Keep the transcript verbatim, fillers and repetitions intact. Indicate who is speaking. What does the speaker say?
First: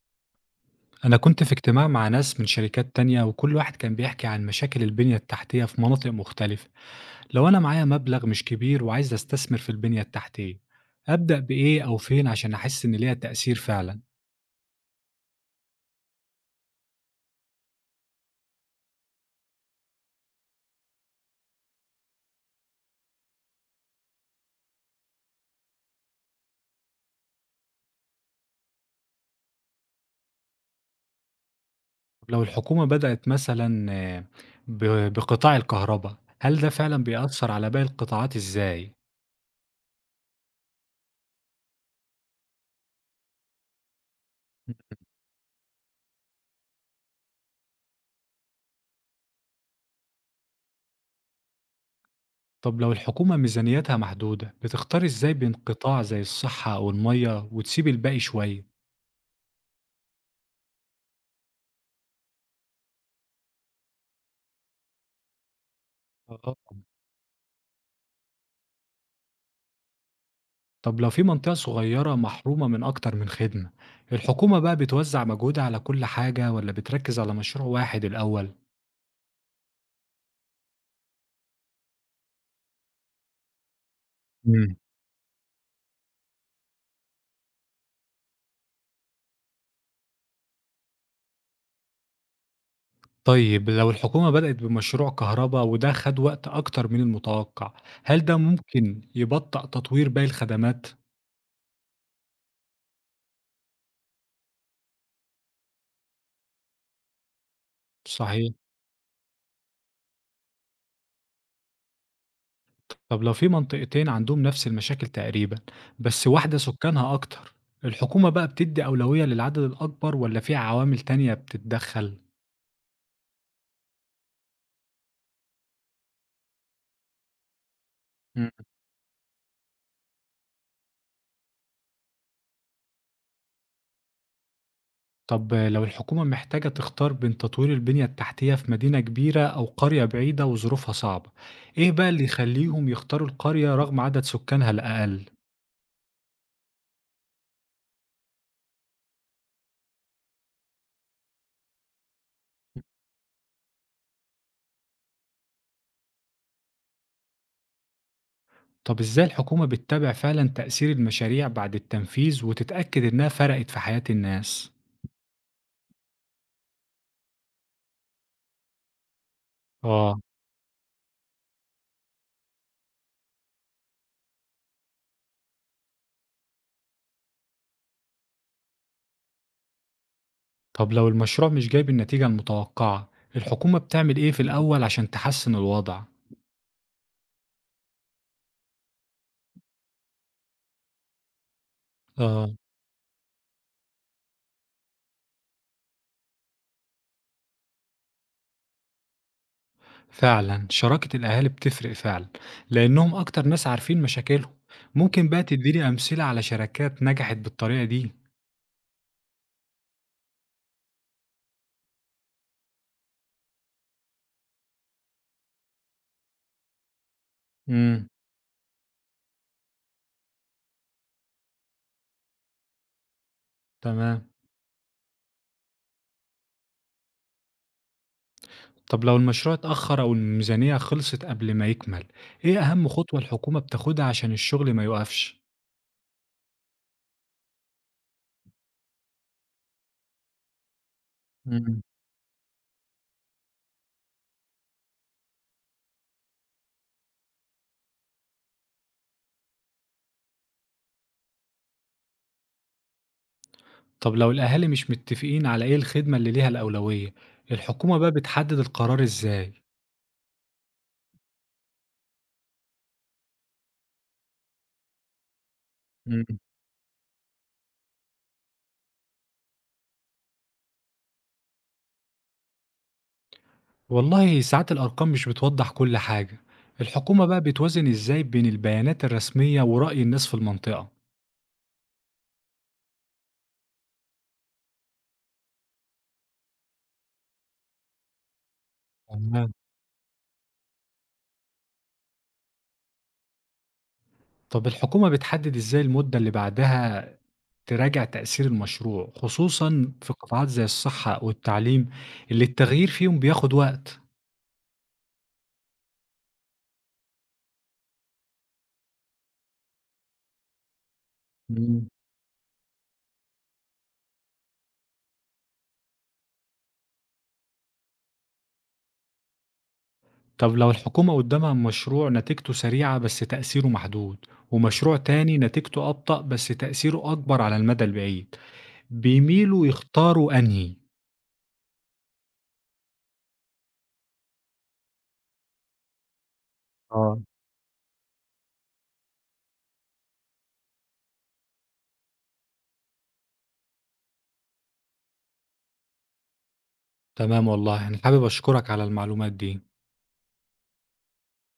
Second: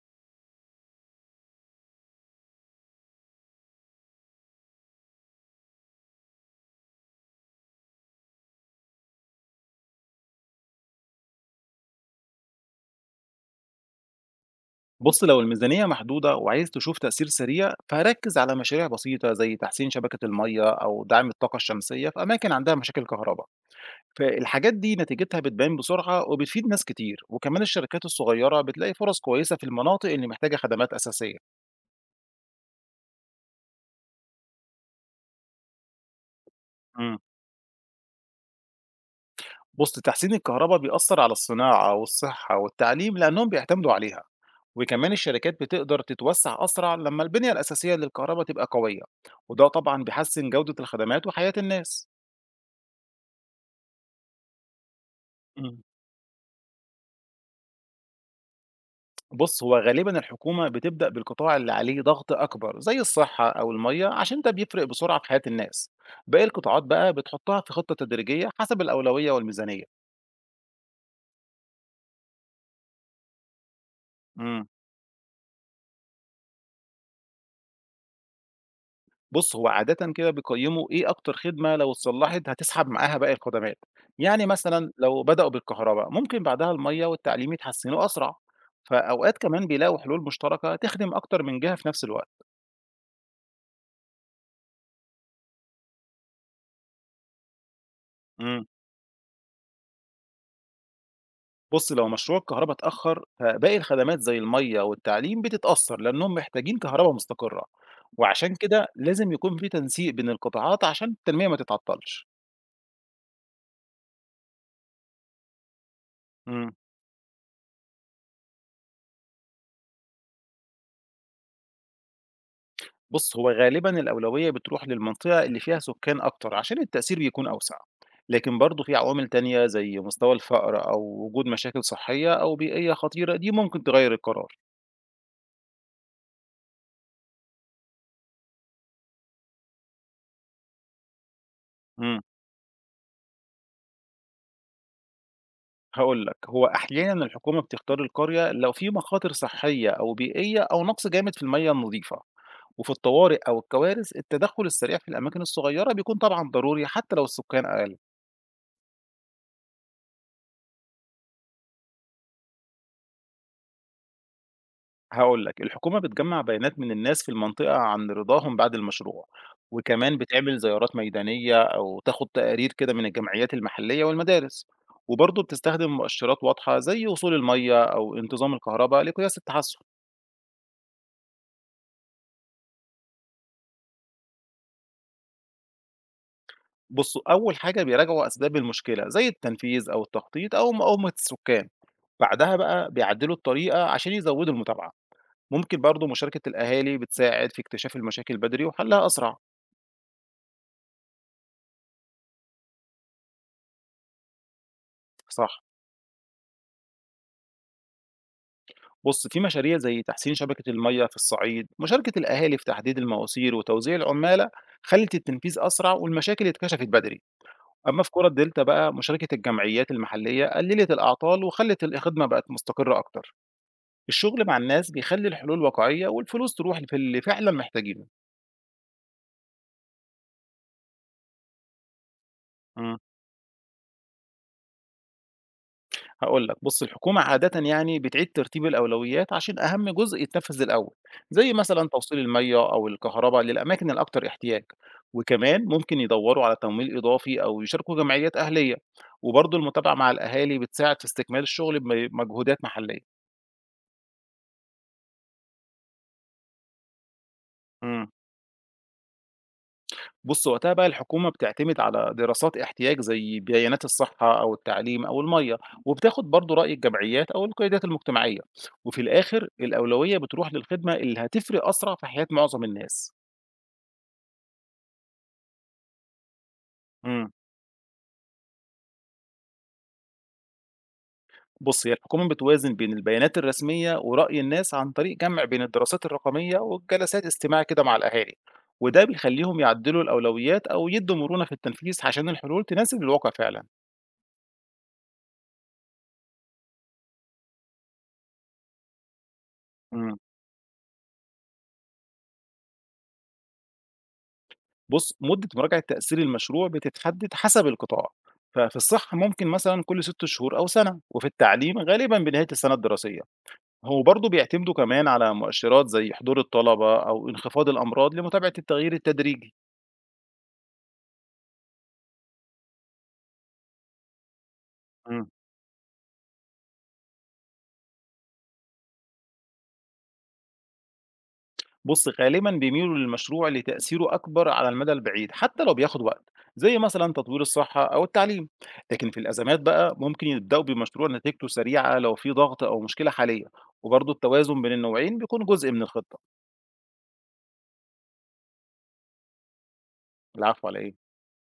Speaker 1: أنا كنت في اجتماع مع ناس من شركات تانية وكل واحد كان بيحكي عن مشاكل البنية التحتية في مناطق مختلفة، لو أنا معايا مبلغ مش كبير وعايز أستثمر في البنية التحتية، أبدأ بإيه أو فين عشان أحس إن ليها تأثير فعلا؟
Speaker 2: بُص، لو الميزانية محدودة وعايز تشوف تأثير سريع، فركّز على مشاريع بسيطة زي تحسين شبكة المَيّة أو دعم الطاقة الشمسية في أماكن عندها مشاكل كهربا. فالحاجات دي نتيجتها بتبان بسرعة وبتفيد ناس كتير، وكمان الشركات الصغيرة بتلاقي فرص كويسة في المناطق اللي محتاجة خدمات أساسية.
Speaker 1: لو الحكومة بدأت مثلا آه، ب- بقطاع الكهرباء، هل ده فعلا
Speaker 2: امم.
Speaker 1: بيأثر على باقي القطاعات إزاي؟
Speaker 2: بُص، تحسين الكهربا بيأثر على الصناعة والصحة والتعليم لأنهم بيعتمدوا عليها، وكمان الشركات بتقدر تتوسع أسرع لما البنية الأساسية للكهربا تبقى قوية، وده طبعًا بيحسّن جودة الخدمات وحياة الناس.
Speaker 1: طب لو الحكومة ميزانيتها محدودة، بتختار إزاي بين
Speaker 2: امم.
Speaker 1: قطاع زي الصحة أو المية وتسيب الباقي شوية؟
Speaker 2: بُص، هو غالبًا الحكومة بتبدأ بالقطاع اللي عليه ضغط أكبر زي الصحة أو المَيّة عشان ده بيفرق بسرعة في حياة الناس، باقي
Speaker 1: آه.
Speaker 2: القطاعات بقى بتحطها في خطة تدريجية حسب الأولوية والميزانية.
Speaker 1: طب لو في منطقة صغيرة محرومة من أكتر من خدمة، الحكومة
Speaker 2: إمم.
Speaker 1: بقى بتوزع مجهودها على كل حاجة ولا بتركز على مشروع واحد الأول؟
Speaker 2: بُص، هو عادةً كده بيقيّموا إيه أكتر خدمة لو اتصلّحت هتسحب معاها باقي الخدمات، يعني
Speaker 1: مم.
Speaker 2: مثلًا لو بدأوا بالكهربا ممكن بعدها المَيّة والتعليم يتحسنوا أسرع، فأوقات كمان بيلاقوا حلول مشتركة تخدم أكتر من جهة في نفس الوقت.
Speaker 1: طيب لو الحكومة بدأت بمشروع كهرباء وده خد وقت أكتر من المتوقع، هل ده
Speaker 2: إمم.
Speaker 1: ممكن يبطأ تطوير باقي الخدمات؟
Speaker 2: بُص، لو مشروع الكهربا اتأخر، فباقي الخدمات زي المَيّة والتعليم بتتأثّر لأنهم محتاجين كهربا مستقرة،
Speaker 1: صحيح.
Speaker 2: وعشان كده لازم يكون في تنسيق بين القطاعات عشان التنمية ما تتعطّلش.
Speaker 1: طب لو في منطقتين عندهم نفس المشاكل تقريبا، بس واحدة
Speaker 2: إمم.
Speaker 1: سكانها أكتر، الحكومة بقى بتدي أولوية للعدد الأكبر ولا في عوامل تانية بتتدخل؟
Speaker 2: بُص، هو غالبًا الأولوية بتروح للمنطقة اللي فيها سكان أكتر عشان التأثير بيكون أوسع، لكن برضه في عوامل تانية زي مستوى الفقر أو وجود مشاكل صحية أو بيئية خطيرة، دي ممكن تغيّر القرار.
Speaker 1: طب لو الحكومة محتاجة تختار بين تطوير البنية التحتية في مدينة كبيرة أو قرية بعيدة وظروفها صعبة، إيه بقى
Speaker 2: إمم.
Speaker 1: اللي يخليهم يختاروا القرية رغم عدد سكانها الأقل؟
Speaker 2: هاقول لك، هو أحيانًا الحكومة بتختار القرية لو في مخاطر صحية أو بيئية أو نقص جامد في المَيّة النضيفة. وفي الطوارئ أو الكوارث التدخل السريع في الأماكن الصغيرة بيكون طبعا ضروري حتى لو السكان أقل.
Speaker 1: طب إزاي الحكومة بتتابع فعلا تأثير المشاريع بعد التنفيذ وتتأكد إنها فرقت في حياة الناس؟
Speaker 2: هقول لك الحكومة بتجمع بيانات من الناس في المنطقة عن رضاهم بعد المشروع، وكمان
Speaker 1: آه.
Speaker 2: بتعمل زيارات ميدانية أو تاخد تقارير كده من الجمعيات المحلية والمدارس، وبرضه بتستخدم مؤشرات واضحة زي وصول المية أو انتظام الكهرباء لقياس التحسن.
Speaker 1: طب لو المشروع مش جايب النتيجة المتوقعة، الحكومة بتعمل إيه في الأول عشان تحسن الوضع؟
Speaker 2: بصوا أول حاجة بيراجعوا أسباب المشكلة زي التنفيذ أو التخطيط أو مقاومة السكان،
Speaker 1: آه.
Speaker 2: بعدها بقى بيعدلوا الطريقة عشان يزودوا المتابعة. ممكن برضه مشاركة الأهالي بتساعد في اكتشاف المشاكل بدري وحلها أسرع.
Speaker 1: فعلا شراكة الأهالي بتفرق فعلا لأنهم أكتر ناس عارفين مشاكلهم. ممكن بقى
Speaker 2: صح.
Speaker 1: تديني أمثلة على شركات نجحت بالطريقة دي.
Speaker 2: بص في مشاريع زي تحسين شبكة المية في الصعيد مشاركة الأهالي في تحديد المواسير وتوزيع العمالة خلت التنفيذ أسرع والمشاكل اتكشفت بدري. أما
Speaker 1: امم.
Speaker 2: في كرة الدلتا بقى مشاركة الجمعيات المحلية قللت الأعطال وخلت الخدمة بقت مستقرة أكتر.
Speaker 1: تمام.
Speaker 2: الشغل مع الناس بيخلي الحلول واقعية والفلوس تروح في اللي فعلا محتاجينه.
Speaker 1: طب لو المشروع اتأخر أو الميزانية خلصت قبل ما يكمل، إيه أهم
Speaker 2: مم.
Speaker 1: خطوة الحكومة بتاخدها عشان الشغل ما يوقفش؟
Speaker 2: هاقول لك، بُص الحكومة عادةً يعني بتعيد ترتيب الأولويات عشان أهم جزء يتنفذ الأول، زي
Speaker 1: مم.
Speaker 2: مثلًا توصيل المَيّة أو الكهربا للأماكن الأكتر احتياج، وكمان ممكن يدوّروا على تمويل إضافي أو يشاركوا جمعيات أهلية، وبرضه المتابعة مع الأهالي بتساعد في استكمال الشغل بم مجهودات محلية.
Speaker 1: طب لو الأهالي مش متفقين على إيه الخدمة اللي ليها الأولوية، الحكومة
Speaker 2: إمم.
Speaker 1: بقى بتحدد القرار إزاي؟
Speaker 2: بُص، وقتها بقى الحكومة بتعتمد على دراسات احتياج زي بيانات الصحة أو التعليم أو المَيّة، وبتاخد برضه رأي الجمعيات أو القيادات المجتمعية، وفي الآخر الأولوية بتروح للخدمة اللي هتفرق أسرع في حياة معظم الناس.
Speaker 1: والله ساعات الأرقام مش بتوضح كل حاجة، الحكومة
Speaker 2: إمم.
Speaker 1: بقى بتوازن إزاي بين البيانات الرسمية ورأي الناس في المنطقة؟
Speaker 2: بُص، هي الحكومة بتوازن بين البيانات الرسمية ورأي الناس عن طريق جمع بين الدراسات الرقمية وجلسات استماع كده مع الأهالي، وده
Speaker 1: تمام.
Speaker 2: بيخليهم يعدلوا الأولويات أو يدّوا مرونة في التنفيذ عشان الحلول تناسب الواقع فعلًا.
Speaker 1: طب الحكومة بتحدد إزاي المدة اللي بعدها تراجع تأثير المشروع خصوصا في
Speaker 2: إمم.
Speaker 1: قطاعات زي الصحة والتعليم اللي التغيير فيهم بياخد وقت؟
Speaker 2: بُص، مدة مراجعة تأثير المشروع بتتحدد حسب القطاع، ففي الصحة ممكن مثلًا كل ست شهور أو سنة، وفي التعليم
Speaker 1: مم.
Speaker 2: غالبًا بنهاية السنة الدراسية. هو برضه بيعتمدوا كمان على مؤشرات زي حضور الطلبة أو انخفاض الأمراض لمتابعة التغيير التدريجي.
Speaker 1: طب لو الحكومة قدامها مشروع نتيجته سريعة بس تأثيره محدود، ومشروع
Speaker 2: امم.
Speaker 1: تاني نتيجته أبطأ بس تأثيره أكبر على المدى البعيد، بيميلوا يختاروا أنهي؟
Speaker 2: بُص، غالبًا بيميلوا للمشروع اللي تأثيره أكبر على المدى البعيد حتى لو بياخد وقت، زي مثلًا
Speaker 1: آه.
Speaker 2: تطوير الصحة أو التعليم. لكن في الأزمات بقى ممكن يبدأوا بمشروع نتيجته سريعة لو في ضغط أو مشكلة حالية، وبرضه التوازن بين النوعين بيكون جزء من الخطة.
Speaker 1: تمام والله، أنا حابب أشكرك على المعلومات دي.
Speaker 2: العفو على إيه؟